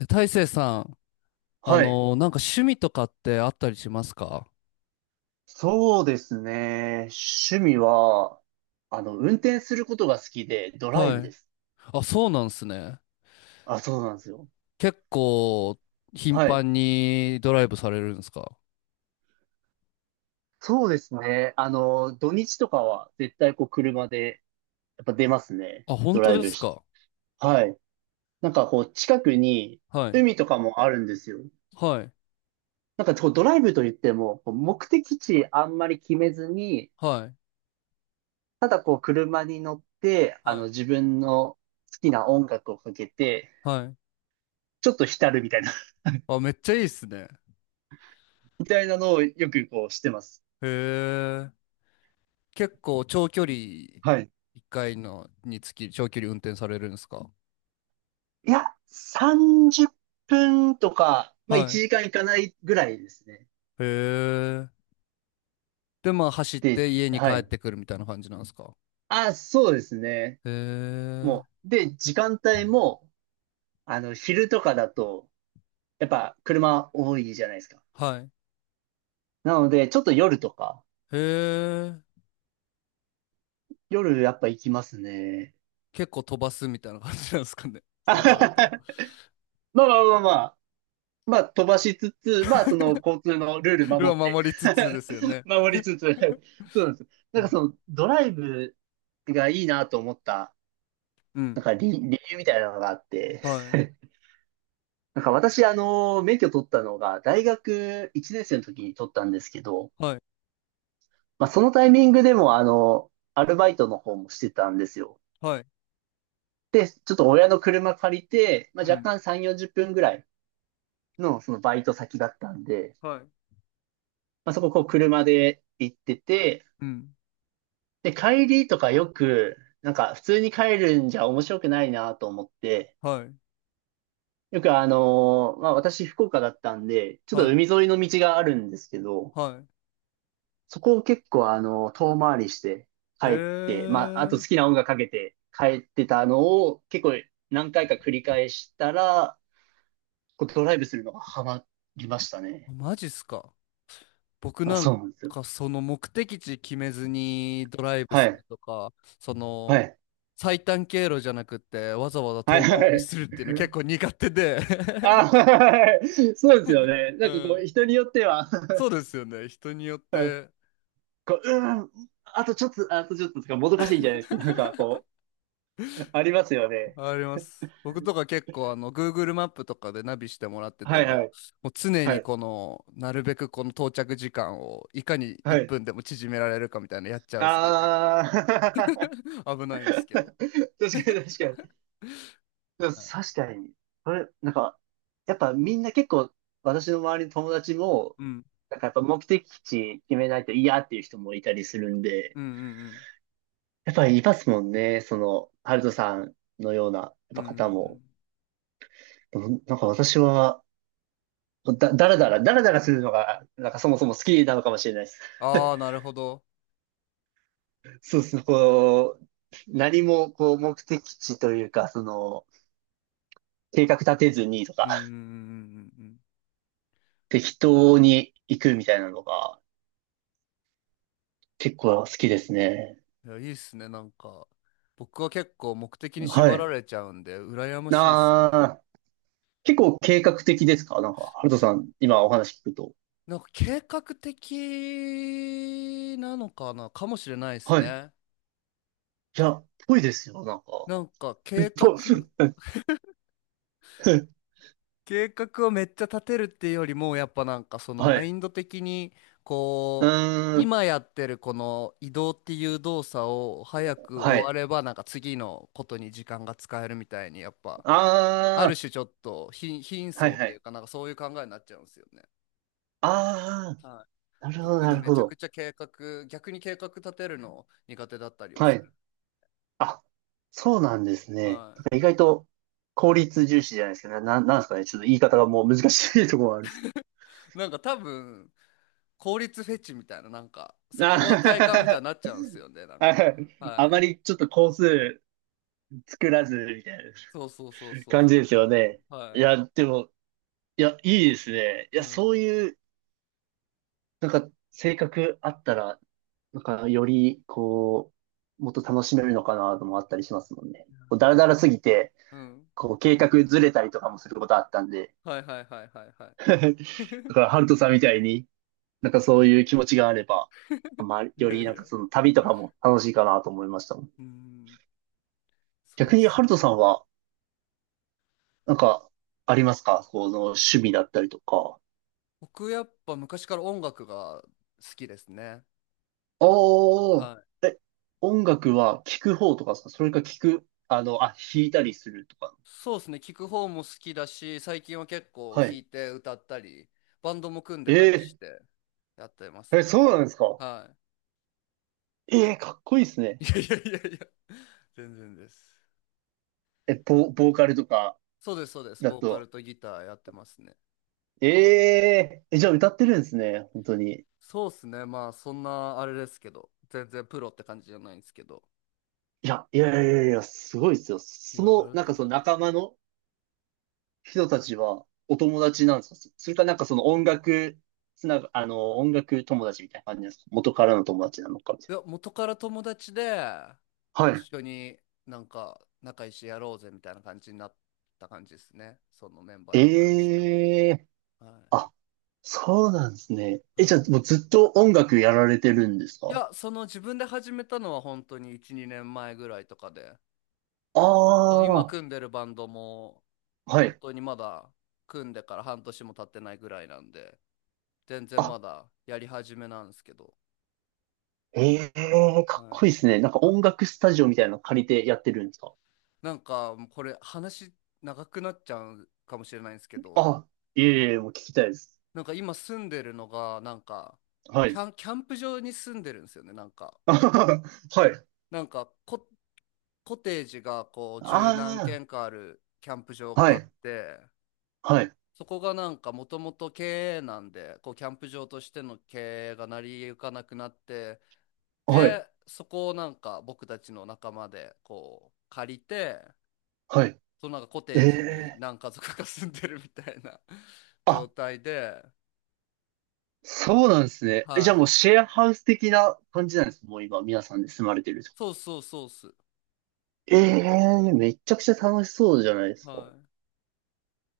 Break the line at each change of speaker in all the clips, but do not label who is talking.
大成さん、
はい。
なんか趣味とかってあったりしますか？
そうですね。趣味は、あの、運転することが好きで、ドライ
は
ブ
い。
です。
あ、そうなんですね。
あ、そうなんですよ。
結構、頻
はい。
繁にドライブされるんですか？
そうですね。あの、土日とかは絶対こう車で、やっぱ出ますね。
あ、本
ド
当
ライ
で
ブ
す
し。
か？
はい。なんかこう近くに
はい。
海とかもあるんですよ。
はい。
なんかこうドライブといっても、こう目的地あんまり決めずに、
はい。
ただこう車に乗って、あ
は
の
い。
自分の好きな音楽をかけて、
はい。
ちょっと浸るみたいな
あ、めっちゃいいっすね。
のをよくこうしてます。
へえ。結構、長距離、
はい。
一回のにつき、長距離運転されるんですか？
いや、30分とか、まあ
は
1
い。
時間いかないぐらいですね。
へえ。で、まあ、走っ
で、
て家に帰
は
っ
い。
てくるみたいな感じなんですか？
あ、そうですね。
へえ。
もう、で、時間帯も、あの、昼とかだと、やっぱ車多いじゃないですか。
はい。
なので、ちょっと夜とか、
へえ。
夜やっぱ行きますね。
結構飛ばすみたいな感じなんですかね。そうなると。
まあまあまあまあ、まあ飛ばしつつ、まあその交通のルール守
ルアー
って。
守りつつですよ ね。
守りつつ、そうなんです。な
う
んか
ん。
そのドライブがいいなと思った、
う
な
ん。
んか理由みたいなのがあって、
はい。
なんか私、あの、免許取ったのが、大学1年生の時に取ったんですけど、
はい。
まあ、そのタイミングでも、あの、アルバイトの方もしてたんですよ。
はい。
で、ちょっと親の車借りて、ま
う
あ、若
ん。
干3、40分ぐらいの、そのバイト先だったんで、
はい。
まあ、そこ、こう、車で行ってて、
うん。
で、帰りとかよく、なんか、普通に帰るんじゃ面白くないなと思って、
はい。
よくまあ私福岡だったんで、ちょっと
はい。
海沿いの道があるんですけど、
は
そこを結構あの遠回りして帰
い。へ
って、まああと
え。
好きな音楽かけて帰ってたのを結構何回か繰り返したら、こうドライブするのがハマりました
あ、
ね。
マジっすか。僕
あ、
なん
そうなんですよ。
かその目的地決めずにドライブ
は
する
い。
とか、そ
は
の
い。
最短経路じゃなくってわざわざ
はい。
遠回
は
り
い。
するっていうの結 構苦手で。
あ、はい。そうですよ ね。
う
なんかこ
ん。
う人によっては、
そうですよね。人によっ
はい。
て。
こう、うーん、あとちょっと、あとちょっととかもどかしいんじゃないですか。なんかこう、ありますよね。
あります。僕とか結構Google マップとかでナビしてもらって
は
て
いは
も、
い。
もう常
は
に
い。
このなるべくこの到着時間をいかに
は
1
い。
分でも縮められるかみたいなのやっちゃうっすね、結
あ
構。
あ。
危ないんです
確
け
か
ど。
に確かに。でも
はい。
確かに。これ、なんか、やっぱみんな結構、私の周りの友達も、
うん。
なんかやっぱ目的地決めないと嫌っていう人もいたりするんで、
うん。うん。
やっぱりいますもんね。その、ハルトさんのような、やっ
うん。
ぱ
うん。うん。う
方も。
ん。
でもなんか私は、だらだら、だらだらするのが、なんかそもそも好きなのかもしれないです。
ああー、なるほど。
そうですね。こう、何もこう目的地というか、その、計画立てずにと
う
か、
ん。うん。うん。うん。うん。
適当に行くみたいなのが結構好きですね。
うん。いや、いいっすね、なんか。僕は結構目的に
は
縛ら
い。
れちゃうんで、羨ましいっすね。
なあー、結構計画的ですか、なんか、ハルトさん、今お話聞くと。
なんか計画的なのかな、かもしれないです
はい。い
ね。
や、ぽいですよ、なんか。
なん
ぽ。
か計画、計画をめっちゃ立てるっていうよりも、やっぱなんかその
は
マイ
い。
ンド的に、
う
こう、
ーん。
今やってるこの移動っていう動作を早く
は
終わ
い。
れば、なんか次のことに時間が使えるみたいに、やっぱ、ある
あ
種ちょっと貧、貧
あ、はい
相っ
は
てい
い。
うかなんかそういう考えになっちゃうんですよね。
あ
はい。
あ、なるほど、
特
な
に
る
め
ほ
ちゃく
ど。
ちゃ逆に計画立てるの苦手だったりを
は
す
い。
る。
あ、そうなんですね。
は
なんか意外と効率重視じゃないですけど、なんですかね。ちょっと言い方がもう難しいところがある。
い。なんか多分、効率フェチみたいな、なんか、そこが快感みたい
あ、
になっちゃうんですよね、なんか。は
あま
い。
りちょっと工数作らずみたいな
そうそうそうそう
感じ
そ
で
う
すよ
そ
ね。
う。
い
はい。
や、でも、いや、いいですね。い
う
や、そう
ん。
いう、なんか、性格あったら、なんか、より、こう、もっと楽しめるのかなともあったりしますもんね。こう、だらだらすぎて、
うん。
こう、計画ずれたりとかもすることあったんで、
はい、はい、はい、はい、はい。
だ から、ハルトさんみたいに、なんかそういう気持ちがあれば、まあ、
い
よ
やい
り
や
な
い
ん
や。
かその旅とかも楽しいかなと思いましたもん。
うん。そ
逆
うで
に、
す
ハルト
ね。
さんは、なん
ぼ
か、ありますか、この趣味だったりとか。
僕やっぱ昔から音楽が好きですね。
お
は
ー、
い。
え、音楽は聴く方とかですか、それか聴く、あの、あ、弾いたりするとか。
そうですね。聞く方も好きだし、最近は結構
は
弾
い。
いて歌ったり、バンドも組んでたりし
え
てやってます
ー、え、
ね。
そうなんですか。
は
えー、かっこいいです
い。
ね。
いやいやいやいや、全然です。
え、ボーカルとか
そうです、そうです。
だ
ボーカル
と。
とギターやってますね。
えええ、じゃあ歌ってるんですね、本当に。
そうですね。まあ、そんなあれですけど、全然プロって感じじゃないんですけど。
いや、いやいやいや、すごいですよ。
い
そ
や、あり
の、
が
なん
と
か
うご
そ
ざい
の
ま
仲
す。
間の、人たちはお友達なんですか、それかなんかその音楽つなが、あの、音楽友達みたいな感じなんですか、元からの友達なのかみた
い
い
や、元から友達で、
な。は
一
い。
緒になんか仲良しやろうぜみたいな感じになった感じですね。そのメンバーに関しては。
ええ、
はい。
あ、そうなんですね。え、
は
じゃあもうずっと音楽やられてるんです
い。い
か。
や、その自分で始めたのは本当に1、2年前ぐらいとかで、
あ
その今
あー、
組んでるバンドも
は
本
い。
当にまだ組んでから半年も経ってないぐらいなんで、全然
あ、
まだやり始めなんですけど、
ええ、か
は
っこ
い、
いいですね。なんか音楽スタジオみたいなの借りてやってるんですか。
なんかもうこれ話長くなっちゃうかもしれないんですけど、
あ、いえいえ、もう聞きたいです。
なんか今住んでるのがなんか
は
キ
い。
ャン、キャンプ場に住んでるんですよね、なんか。
はい。
なんかコテージがこう十何
あ
軒かあるキャンプ場
あ、
が
は
あっ
い。
て、
はい。
そこがなんかもともと経営なんでこうキャンプ場としての経営が成り行かなくなって、
はい。
でそこをなんか僕たちの仲間でこう借りて、
は
そのなんかコ
い。
テージに
ええ、
何家族か住んでるみたいな 状
あ、
態で、
そうなんですね。え、じゃあ
は
もう
い。
シェアハウス的な感じなんです。もう今、皆さんで住まれてるってこと。
そうそうそうっす。
ええ、めちゃくちゃ楽しそうじゃないですか。
はい。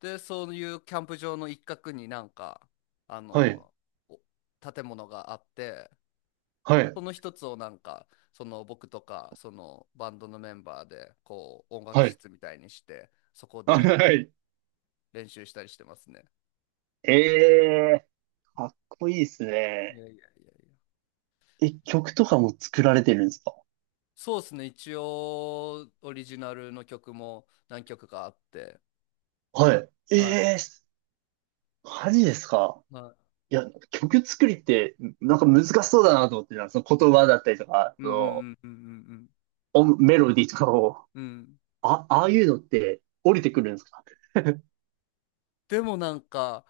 で、そういうキャンプ場の一角になんか、あ
はい、
の、お建物があって、
はい、
その一つをなんか、その僕とか、そのバンドのメンバーで、こう、音楽
はい。
室みたいにして、そこ
あ、
で
はい。
練習したりしてますね。
ええ、かっこいいです
いや
ね。
いやいやいや。
え、曲とかも作られてるんですか。
そうですね。一応、オリジナルの曲も何曲かあって、
はい。え
は
え、マジですか。
い。はい。
いや、曲作りって、なんか難しそうだなと思ってた、その言葉だったりとか、
うん。う
そ
ん。うん。うん。うん。
の、音メロディーとかを、
うん。うん。
あ、ああいうのって降りてくるんですか。
でもなんか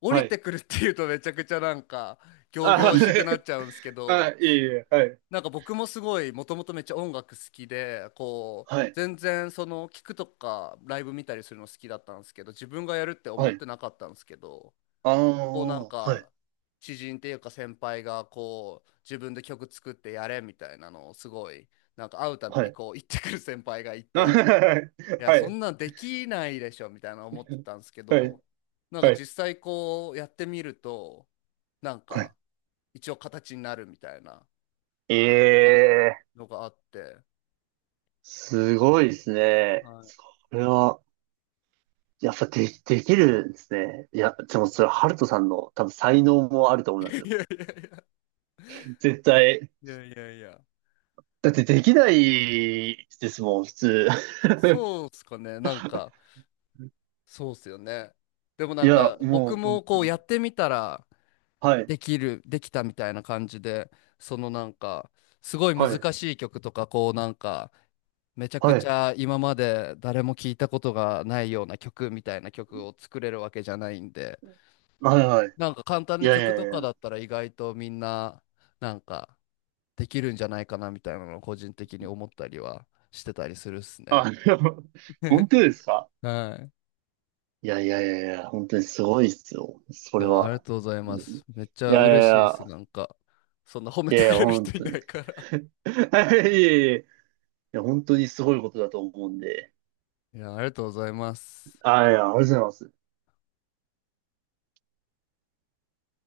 降
は
りて
い。
くるっていうとめちゃくちゃなんか仰
あ、
々しくなっちゃうんですけ
あ、
ど、
いえいえ、はい。
なんか僕もすごいもともとめっちゃ音楽好きでこう
はい。
全然その聞くとかライブ見たりするの好きだったんですけど、自分がやるって思
は
っ
い。
てなかったんですけど、
あ
こうな
あ、
ん
はい。
か知人っていうか先輩がこう自分で曲作ってやれみたいなのをすごい、なんか会うたび
は
に
い。
こう言ってくる先輩がい
あ。
て。い や、
は
そ
い。
んなんできないでしょみたいな思ってたんですけ
はい。はい。
ど、なん
は
か
い。
実際こうやってみると、なん
はい。
か一応形になるみたいな、
え
は
え、
い、のがあって。
すごいですね。
はい。
これは、やっぱで、できるんですね。いや、でもそれ、ハルトさんの多分才能もあると思いますよ。絶対。
いやいやいや、いやいやいや、
だってできないですもん、普通。
そうっすかね、なんかそうっすよね。でも
い
なん
や、
か僕
もう、
も
本当
こうや
に。
ってみたら
はい。
できる、できたみたいな感じで、そのなんかすごい
はい。
難しい曲とか、こうなんかめちゃく
は
ち
い。
ゃ今まで誰も聞いたことがないような曲みたいな曲を作れるわけじゃないんで、
はい。はい。
なんか簡単
い
な
やい
曲
や
と
い
かだ
や。
ったら意外とみんななんかできるんじゃないかなみたいなのを個人的に思ったりはしてたりするっすね。
あ、でも 本当ですか。
はい。
いやいやいやいや、本当にすごいっすよ。そ
い
れ
や、ありが
は。
とうございま
い
す。めっちゃ
やいやい
嬉しいです。
や、
なんか、そんな褒め
い
て
やい
く
や、
れる
本
人い
当
な
に。い
いから。
やいやいや、いや本当にすごいことだと思うんで。
いや、ありがとうございます。
あ、いや、ありがとうございます。